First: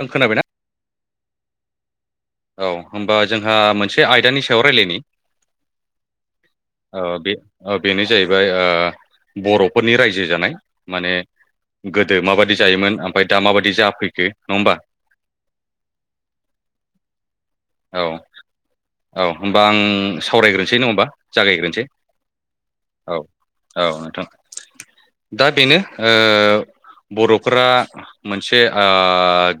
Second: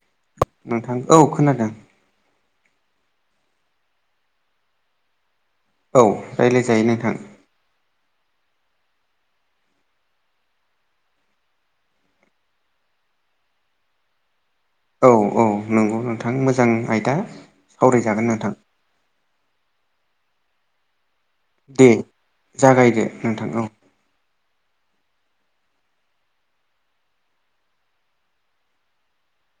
ओं खोनाबायना नोंथां औ खोनादों। औ होमबा जोंहा मोनसे आयदानि सायाव रायलायनि औ रायज्लायजायो औ नोंथां बे औ बेनो जाहैब बे ओ बर'फोरनि रायजो जानाय माने गोदो माबायदि जायोमोन ओमफाय दा माबायदि जाफैखो? नङा होमबा औ औ नंगौ नोंथां मोजां आइथाम औ औ होमबा आं सावरायग्रोनोसै नङा होमबा? जागायग्रोनोसै दे जागायदो नोंथां औ औ-औ नोंथां दा बेनो बर'फोरा मोनसे आ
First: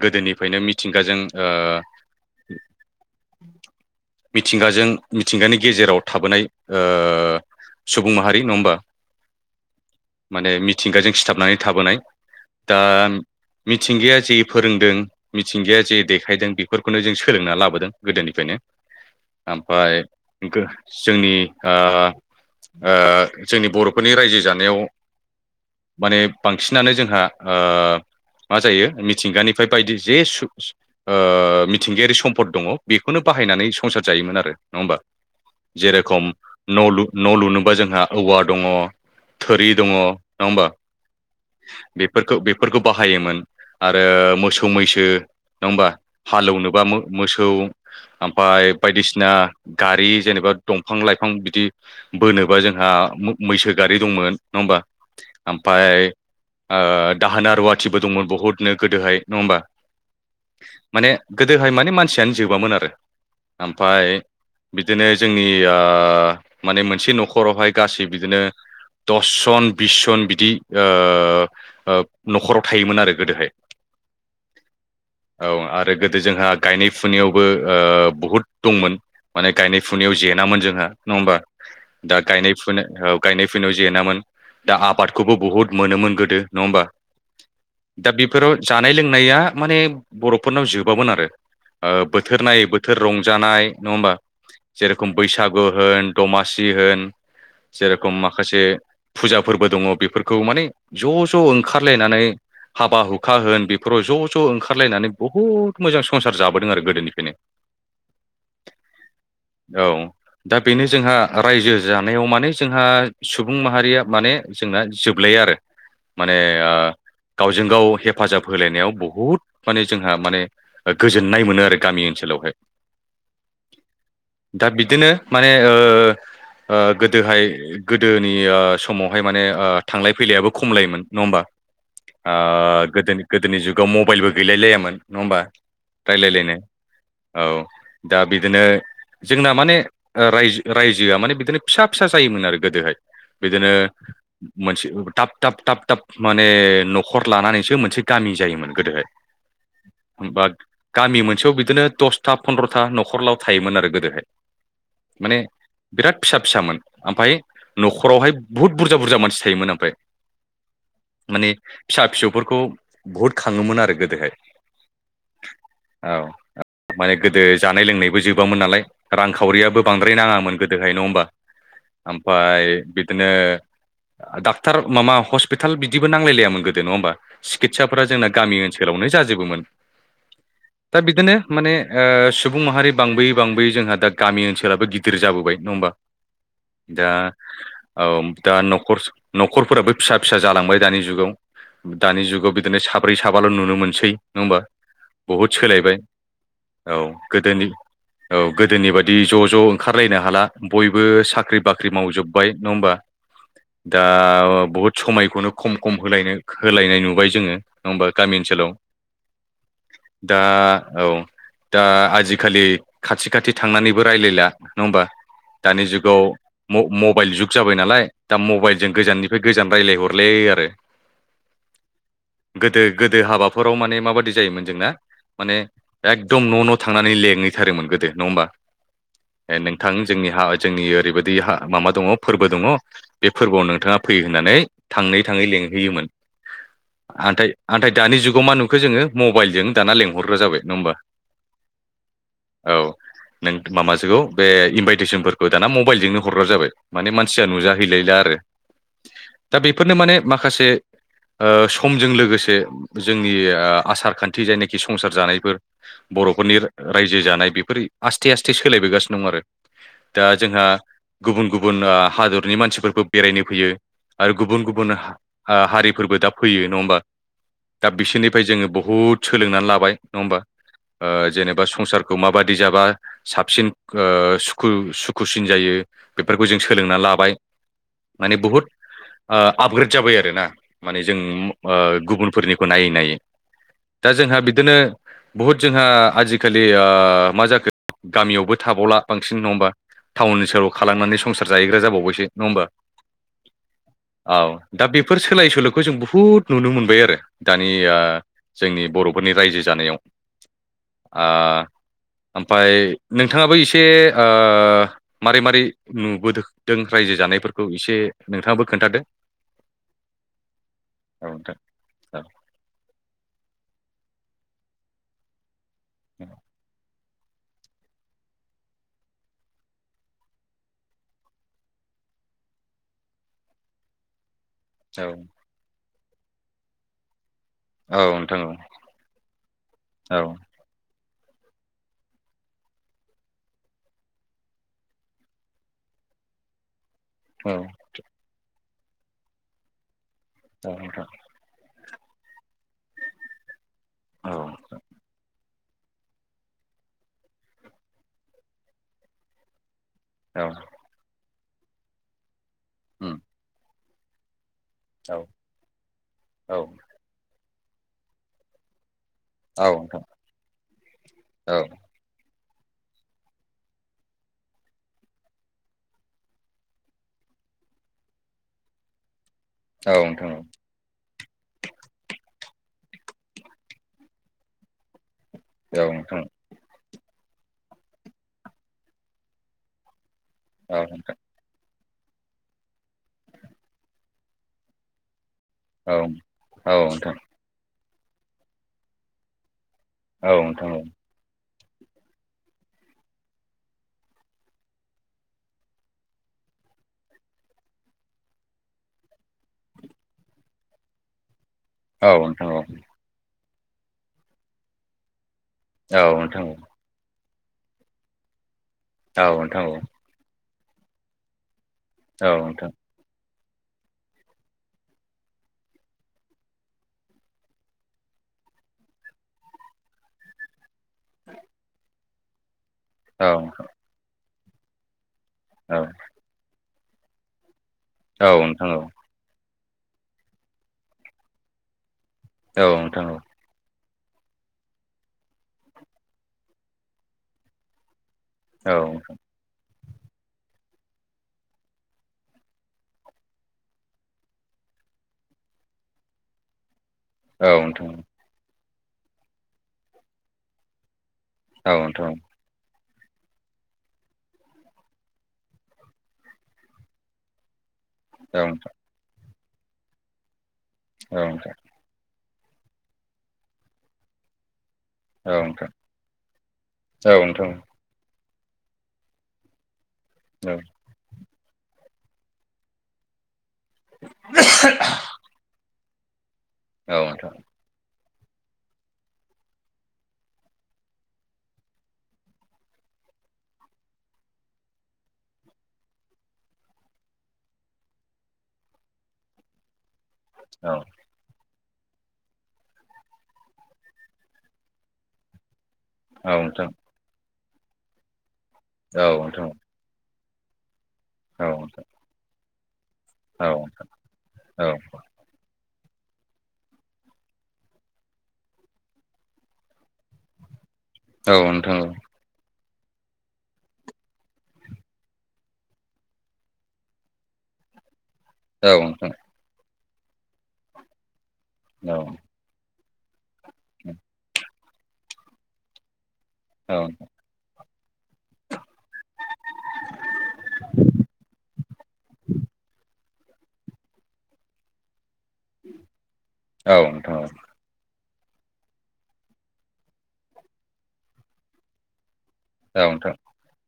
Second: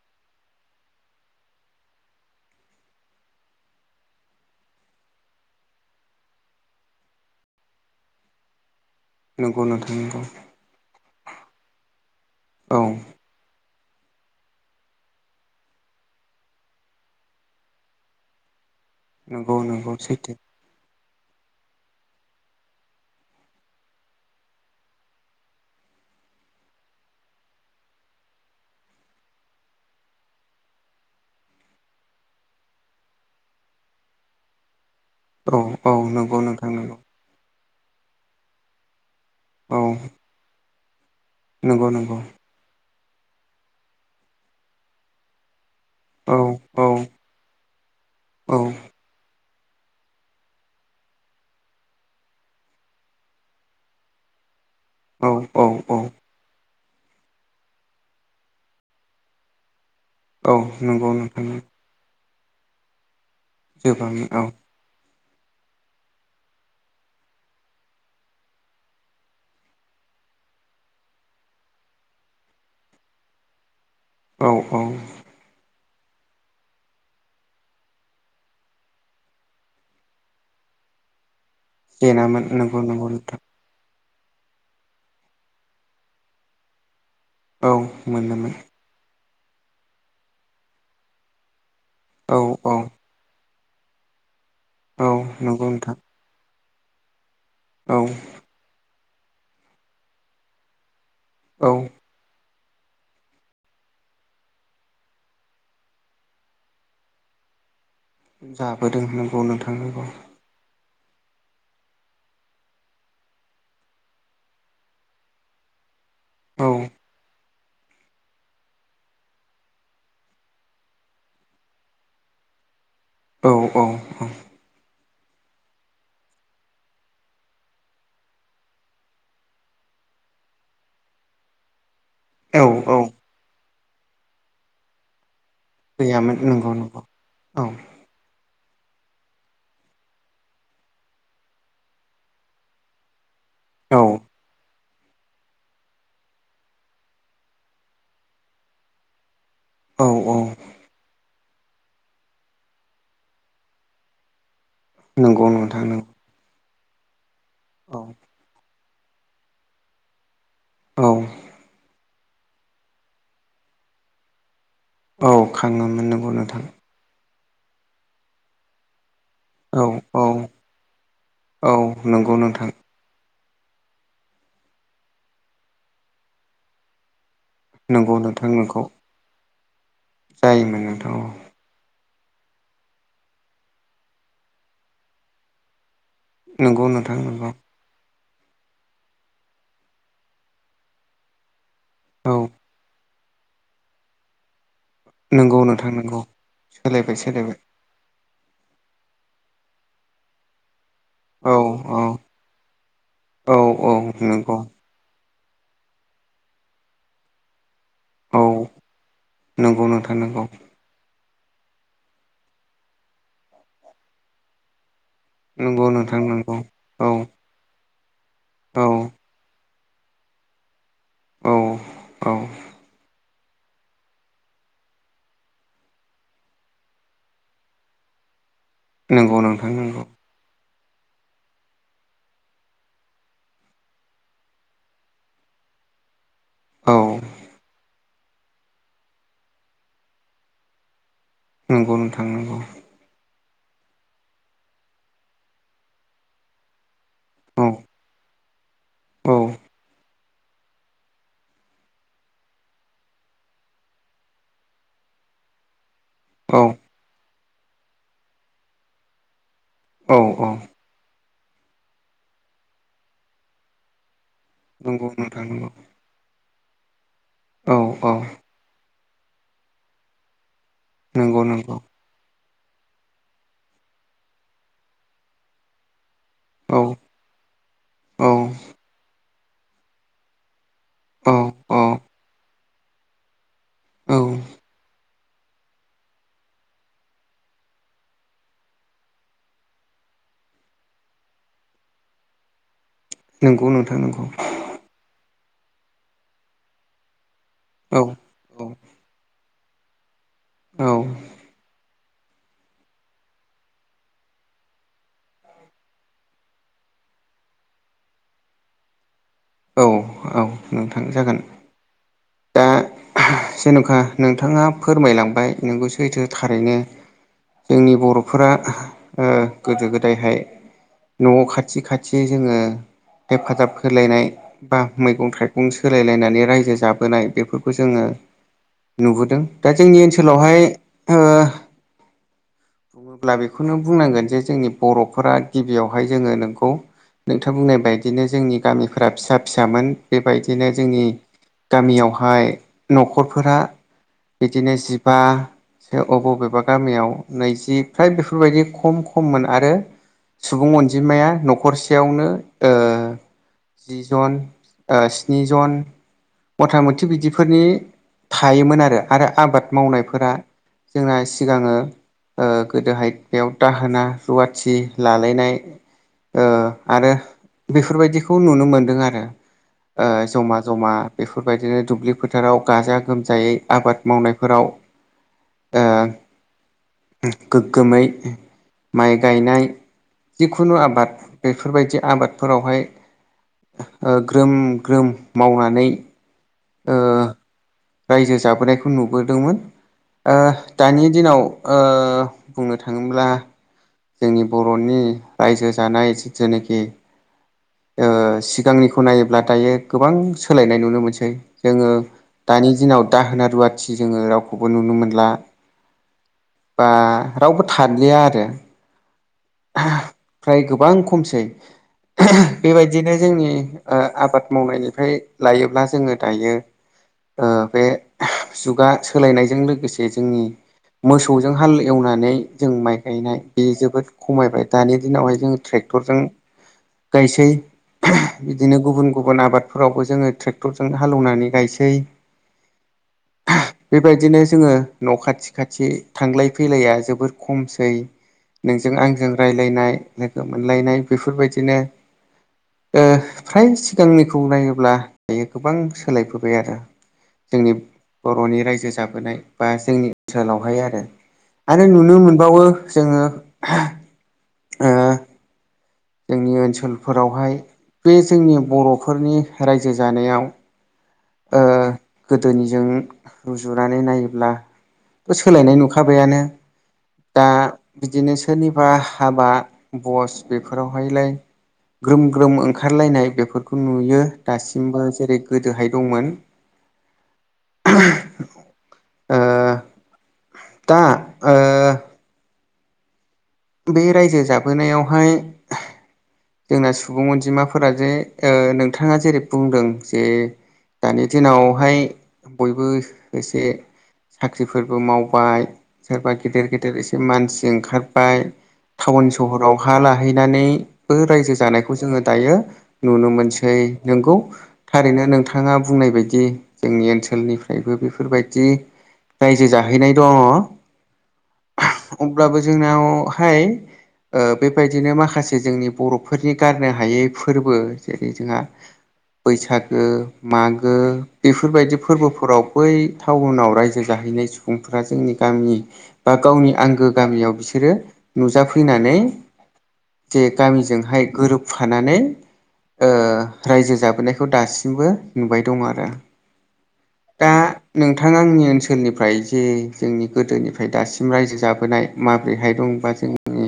गोदोनिफ्रायनो मिथिंगाजों [inaudible] मिथिंगाजों मिथिंगानि गेजेराव थाबोनाय ओ सुबुं माहारि नङा होमबा? नंगौ नोंथां नंगौ माने मिथिंगाजों सिथाबनानै थाबोनाय दा औ मिथिंगाया जे फोरोंदों मिथिंगाया जे देखायदों बेफोरखौनो जों सोलोंना लाबोदों गोदोनिफ्रायनो नंगौ नंगौ ओमफ्राय सैथो जोंनि आ-आ जोंनि बर'फोरनि रायजो जानायाव माने बांसिनानो जोंहा मा जायो मिथिंगानिफ्राय बायदि जे सु मिथिंगायारि सम्पद दङ बेखौनो बाहायनानै संसार जायोमोन आरो नङा होमबा? औ जे औ रखम नंगौ नोंथां नंगौ न'लु न' लुनो जोंहा औवा दङ थोरि औ दङ नङा होमबा? नंगौ नंगौ बेफोरखौ बेफोरखौ बाहायोमोन आरो मोसौ मैसो नङा होमबा औ हाल एवनोबा औ मोसौ ओमफ्राय औ बायदिसिना गारि जेनेबा दंफां लाइफां बिदि बोनोबा जोंहा मैसो गारि दंमोन। नङा होमबा? औ औ औ ओमफ्राय दाहोना रुवाथिबो दंमोन बहुतनो गोदोहाय नङा होमबा? औ नंगौ माने नोंथां गोदोहाय मान [unintelligible] जोबामोन ओमफाय जोबामोन औ बिदिनो जोंनि आ माने मोनसे न'खरावहाय गासै बिदिनो दसजन बिस जन बिदि न'खराव थायोमोन आरो गोदोहाय औ औ औ गोदो जोंहा गायनाय फुनायावबो ओ बहुद दंमोन माने गायनाय फुनायाव जेेनामोन जोंहा नङा होमबा दा जेेनामोन गायनाय नंगौ फुनाय नंगौ औ नोंथां गायनाय फुनायाव जेेनामोन दा आबादखौबो बहुत मोनोमोन गोदो नङा होमबा औ दा मोनोमोन बेफोराव जानाय लोंनाया माने बर'फोरनाव जोबामोन आरो ओ औ बोथोर नायै औ बोथोर रंजानाय नङा होमबा जे औ रखम बैसागु नंगौ नोंथां होन दमा सि होन औ जेरखम माखासे फुजा फोरबो दङ बेफोरखौ माने ज' ज' औ ओंखारलायनानै हाबा हुखा होन बेफोराव ज' ज' ओंखारलायनानै बहुत मोजां संसार जाबोदों आरो गोदोनिफ्रायनो जाबोदों नंगौ नोंथां नंगौ औ दा बेनो जोंहा रायजो जानायाव माने जोंहा सुबुं माहारिया माने जोंना जोबलायो आरो माने औ गावजों गाव हेफाजाब होलायनायाव बहुद माने जोंहा माने गोजोननाय मोनो आरो गामि ओनसोलावहाय औ-औ-औ दा बिदिनो माने ओ गोदोहाय गोदोनि समावहाय माने थांलाय फैलायाबो खमलायोमोन नङा होमबा औ ओ औ गोदो गोदोनि जुगाव मबाइलबो गैलायलायामोन नङा होमबा गैयामोन रायलायलायनो नंगौ नंगौ औ दा बि दिनो जोंना माने राय रायजोआ माने बिदिनो फिसा फिसा जायोमोन आरो गोदोहाय बिदिनो औ मोनसे थाब थाब थाब माने न'खर लानानैसो मोनसे गामि जायोमोन गोदोहाय औ औ बाद बे मोनसेयाव बिदिनो दसथा फन्द्र'था न'खरलाव थायोमोन आरो गोदोहाय माने नंगौ नोंथां नंगौ बिराद फिसा फिसामोन ओमफ्राय औ न'खरावहाय बुहुद बुरजा बुरजा मानसि थायोमोन ओमफ्राय औ माने फिसा फिसौ फोरखौ बुहुद खाङोमोन आरो गोदोहाय औ खाङोमोन औ नंगौ नोंथां माने गोदो जानाय लोंनायबो जोबामोन नालाय रांखावरियाबो औ बांद्राय औ नाङामोन गोदोहाय नङा होमबा औ नंगौ ओमफाय नोंथां बिदिनो डाक्टार माबा हस्पिताल बिदिबो नांलायलायामोन गोदो नङा होमबा सिकितसाफोरा नंगौ जोंना नोंथां गामि नोंगौ ओनसोलावनो जाजोबोमोन जायोमोन दा नोंथां औ बिदिनो माने ओ सुबुं माहारि बांबोयै बांबोयै जोंहा दा गामि ओनसोबो गिदिर जाबोबाय नङा होमबा नंगौ दा नोंथां नंगौ औ दा नखर न'खरफोराबो फिसा फिसा जालांबाय दानि जुगाव दानि औ जुगाव बिदिनो साब ब्रै साबाल' नुनो मोनसै नङा होमबा बहुद नंगौ नोंथां सोलायबाय नंगौ औ सोलायबाय सोलायबाय गोदोनि औ गोदोनि बायदि ज' ज' ओंखारलायनो हाला बयबो औ साख्रि बाख्रि औ मावजोबबाय नङा होमबा औ औ दा नंगौ बुहुद समायखौनो खम खम होलायनो होलायनाय नुबाय जोङो नङा होमबा गामि औ ओनसोलाव नंगौ नोंथां दा नंगौ औ दा आजिखालि खाथि खाथि थांनानैबो रायलायला नङा होमबा दानि नंगौ नोंथां जुगाव नंगौ औ मबाइल जुग जाबाय नालाय दा औ मबाइलजों गोजाननिफ्राय गोजान रायलायहरलाय लायो आरो औ औ गोदो गोदो हाबाफोराव माने माबादि जायोमोन जोंना माने एकदम न' न' थांनानै लेंहैथारोमोन गोदो नङा होमबा नंगौ ए नोंथां नंगौ जोंनि हा जोंनि ओरैबादि माबा दङ फोरबो दङ बे फोरबोआव नोंथाङा फैयो होननानै थाङै थाङै लें लिंहैयोमोन औ नाथाय दानि जुगाव मा नुखो जोङो मबाइल जों दाना लेंहरग्रा जाबाय नङा होमबा नंगौ नोंथां नंगौ औ नों माबासोखौ बे इनभाइटेसनफोरखौ दाना मबाइलजोंनो हरग्रा जाबाय माने मानसिया औ नुजाहैलायला आरो औ दा बेफोरनो माने माखासे ओ समजों लोगोसे जोंनि आसार खान्थि जायनाखि संसार जानायफोर बर'फोरनि औ रायजो जानाय बेफोर आस्थे आस्थे सोलायबोगासिनो दं आरो औ दा औ जोंहा गुबुन गुबुन हादरनि मानसिफोरबो बेरायनो फैयो आरो गुबुन गुबुन नंगौ नोंथां नंगौ हारिफोरबो दा फैयो नङा होमबा औ दा औ बिसोरनिफ्राय जोङो बहुद सोलोंनानै लाबाय नङा होमबा ओ नंगौ जेनेबा नंगौ संसारखौ माबाददि जाबा साबसिन सुुखु सुखुसिन जायो बेफोरखौ जों औ सोलोंनानै लाबाय औ माने बुहुद ओ आपग्रेड जाबाय आरोना माने जों औ ओ गुबुनफोरनिखौ नायै नायै दा औ जोंहा बिदिनो बहुद जोंहा आजिखालि ओ मा जाखो गामियावबो थाबावला बांसिन नङा होमबा टाउन सहराव खारलांनानै संसार जाहैग्रा जाबावबायसो नङा होमबा नंगौ नोंथां नंगौ औ दा बेफोर सो सोलाय सोल'खौ जों बुहुद नुनो मोनबाय आरो दानिया औ जोंनि औ बर'फोरनि रायजो जानायाव औ ओमफ्राय नोंथाङाबो एसे ओ मारै मारै नुबोदों राय रायजो जानायफोरखौ एसे नोंथाङाबो खोन्थादो औ औ नोंथां औ जागोन नोंथां औ दा जेन'खा नोंथाङा फोरमायलांबाय नोंगौ सैथो थारैनो जोंनि बरफोरा गोदो गोदायहाय नआव खाथि खाथि जोङो हेफाजाब होलायनाय बा औ मैगं थाइगं सोलायलायनानै रायजो जाबोनाय बेफोरखौ जोङो नोंथां औ नुबोदों दा जोंनि औ ओनसोलावहाय ओ [inaudible] बुङोब्ला बेखौनो बुंनांगोन जे जोंनि बरफोरा गिबियावहाय जोङो नोंगौ नोंथां औ बुंनाय बायदिनो जोंनि गामिफोरा फिसा फिसामोन औ बेबायदिनो जोंनि नोंथां गामियावहाय नखरफोरा औ बिदिनो जिबा ज अबबेबा गामियाव नैजि फ्राय बेफोरबायदि खम खममोन आरो औ सुबुं अनजिमाया नखरसेयावनो ओ उम जि जन औ स्निजन औ मथा मथि बिदिफोरनि थायोमोन आरो आरो औ आबाद नोंथां मावनायफोरा जोंना औ सिगाङो गोदोहाय बेयाव दाहोना रुवाथि लालायनाय आरो बेफोरबायदिखौ नुनो मोनदों आरो औ नोंथां जमा जमा बेफोरबायदिनो दुब्लि फोथाराव गाजा गोमजायै आबाद मावनायफोराव ओ औ गोग्गोमै माइ गायनाय औ जिखुनु नोंथां आबाद बेफोरबायदि आबादफोरावहाय ग्रोम ग्रोम मावनानै औ ओ नोंथां रायजो जाबोनायखौ नुबोदोंमोन औ नोंथां दानि दिनाव ओ बुंनो थाङोब्ला जोंनि बरनि रायजो जानाय जि जेनोखि सिगांनिखौ नायोब्ला दायो गोबां सोलायनाय नुनो मोनसै जोङो औ नोंथां दानि दिनाव दाहोना रुवाथि जोङो रावखौबो नुनो मोनला औ नोंथांमोन बा रावबो थादलिया आरो औ नोंथां फ्राय गोबां खमसै औ नोंथां। बेबायदिनो जोंनि आबाद मावनायनिफ्राय लायोब्ला जोङो दायो बे जुगा सोलायनायजों लोगोसे जोंनि मोसौजों हाल एवनानै जों माइ गायनाय बे जोबोद खमायबाय दानि दिनावहाय जोंङ टेक्टरजों गायसै बिदिनो गुबुन गुबुन आबाद फोरावबो जोङो टेक्टरजों हालेवनानै गायसै औ नोंथां बेबायदिनो जोङो न खाथि खाथि थांलाय फैलाया जोबोर खमसै नोंजों आंजों राय्लायनाय लोगो मोनलायनाय बेफोरबायदिनो फ्राय सिगांनिखौ नायोब्ला दायो गोबां सोलायबोबाय आरो जोंनि बरनि रायजो जाबोनाय बा जोंनि ओनसोलावहाय आरो आरो नुनो औ मोनबावो जोङो जोंनि ओनसोलफोरावहाय बे जोंनि नोंथां बरफोरनि रायजो जानायाव औ दे ओ गोदोनिजों रुजुनानै नायोब्ला औ नोंथां सोलायनाय नुखाबायानो औ दा नोंथां बिदिनो सोरनिबा हाबा बस औ बेफोरावहायलाय ग्रोम ग्रोम ओंखारलायनाय बेफोर बेखौ नुयो दासिमबो जेरै गोदोहाय दंमोन औ ओ दा ओ बे रायजो जाबोनायावहाय जोंना सुबुं अनजिमाफोरा जे ओ नोंथाङा जेरै बुंदों जे औ दानि दिनाव बेवहाय बयबो एसे साख्रिफोरबो मावबाय सोरबा औ गेदेर नोंथां गेदेर एसे मानसि ओंखारबाय औ टाउन नोंथां सहराव हा ला थाहैनानैबो औ रायजो नोंथां जानायखौ जोङो दायो नुनो औ मोनसै नंगौ औ थारैनो नोंथाङा बुंनाय बायदि जोंनि ओनसोलनिफ्रायबो बेफोरबायदि रायजो जाहैनाय दङ औ नोंथां औ अब्लाबो जोंनावहाय ओ बेबायदिनो माखासे जोंनि बर'फोरनि गारनो हायै फोरबो जेरै जोंहा औ नोंथां औ नोंथां औ बैसाग मागो बेफोरबायदि फोरबोफोराव बै टाउनाव रायजो जाहैनाय सम सुबुंफोरा जोंनि गामिनि बा गावनि आंगो गामियाव बिसोरो नुजाफैनानै जे गामिजोंहाय गोरोबफानानै ओ रायजो जाबोनायखौ दासिमबो नुबाय दं आरो नोंथां दा नोंथाङा आंनि ओनसोलनिफ्राय जे जोंनि गोदोनिफ्राय दासिम रायजो जाबोनाय माब्रैहाय दंबा जोंनि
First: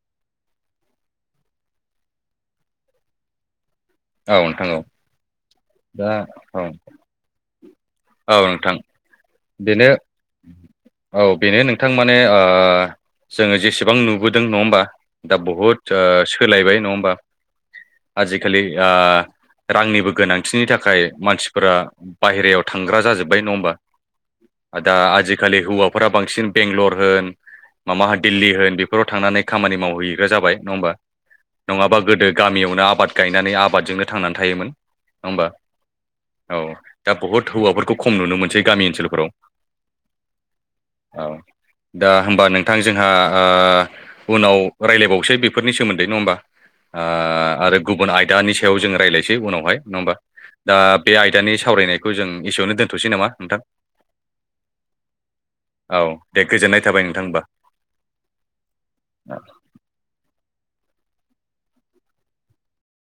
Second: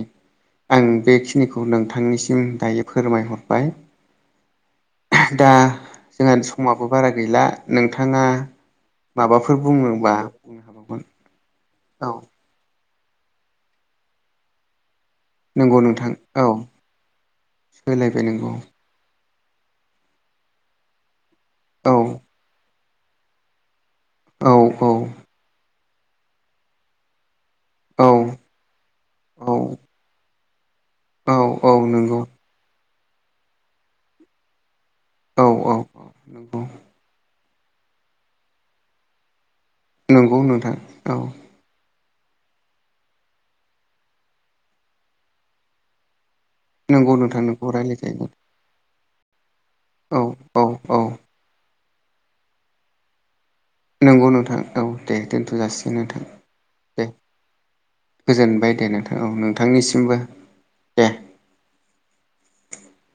आं बेखिनिखौ खौ नोंथांनिसिम दायो फोरमायहरबाय औ नोंथां औ दा दा जोंहा औ समाबो बारा गैला नोंथाङा औ नोंथां माबाफोर बेनो बुङोबा औ बेनो नोंथां माने ओ जोङो जेसेबां नुबोदों नङा होमबा दा बहुद नंगौ ओ नोंथां औ सोलायबाय नङा होमबा सोलायबाय नंगौ आजिखालि ओ रांनिबो गोनांथिनि थाखाय मानसिफोरा औ बाहेरायाव थांग्रा जाजोब्बाय नङा होमबा? औ औ दा आजिखालि हौवाफोरा बांसिन बेंगलर होन माबा औ होन दिल्ली होन बेफोराव थांनानै औ खामानि मावहैग्रा जाबाय। नङा होमबा? औ औ नङाबा नंगौ गोदो गामियावनो आबाद गायनानै आबादजोंनो थांनानै थायोमोन नङा होमबा? औ औ औ। नंगौ दा बुहुत हौवाफोरखौ खम नुनो मोनसै गामि ओनसोलफोराव। नंगौ नोंथां औ‌ औ दा होमबा नोंथां जोंहा ओ उनाव रायज्लायबावसै बेफोरनि सोमोन्दै। नङा होमबा? नंगौ नोंथां ओ नोंखौ आरो गुबुन आइ रायज्लायजायो नि सायाव जोङो रायलायनोसै उनावहाय नङा होमबा? औ औ दा औ बे आयदानि सा सावरायनायखौ जों एसेयाव दोनथ'सै नामा नोंथां? नंगौ नोंथां औ दे दोनथ'जासिगोन औ नोंथां दे गोजोननाय थाबाय दे। नोंथां होमबा गोजोनबाय दे नोंथां औ नोंथांनिसिमबो दे।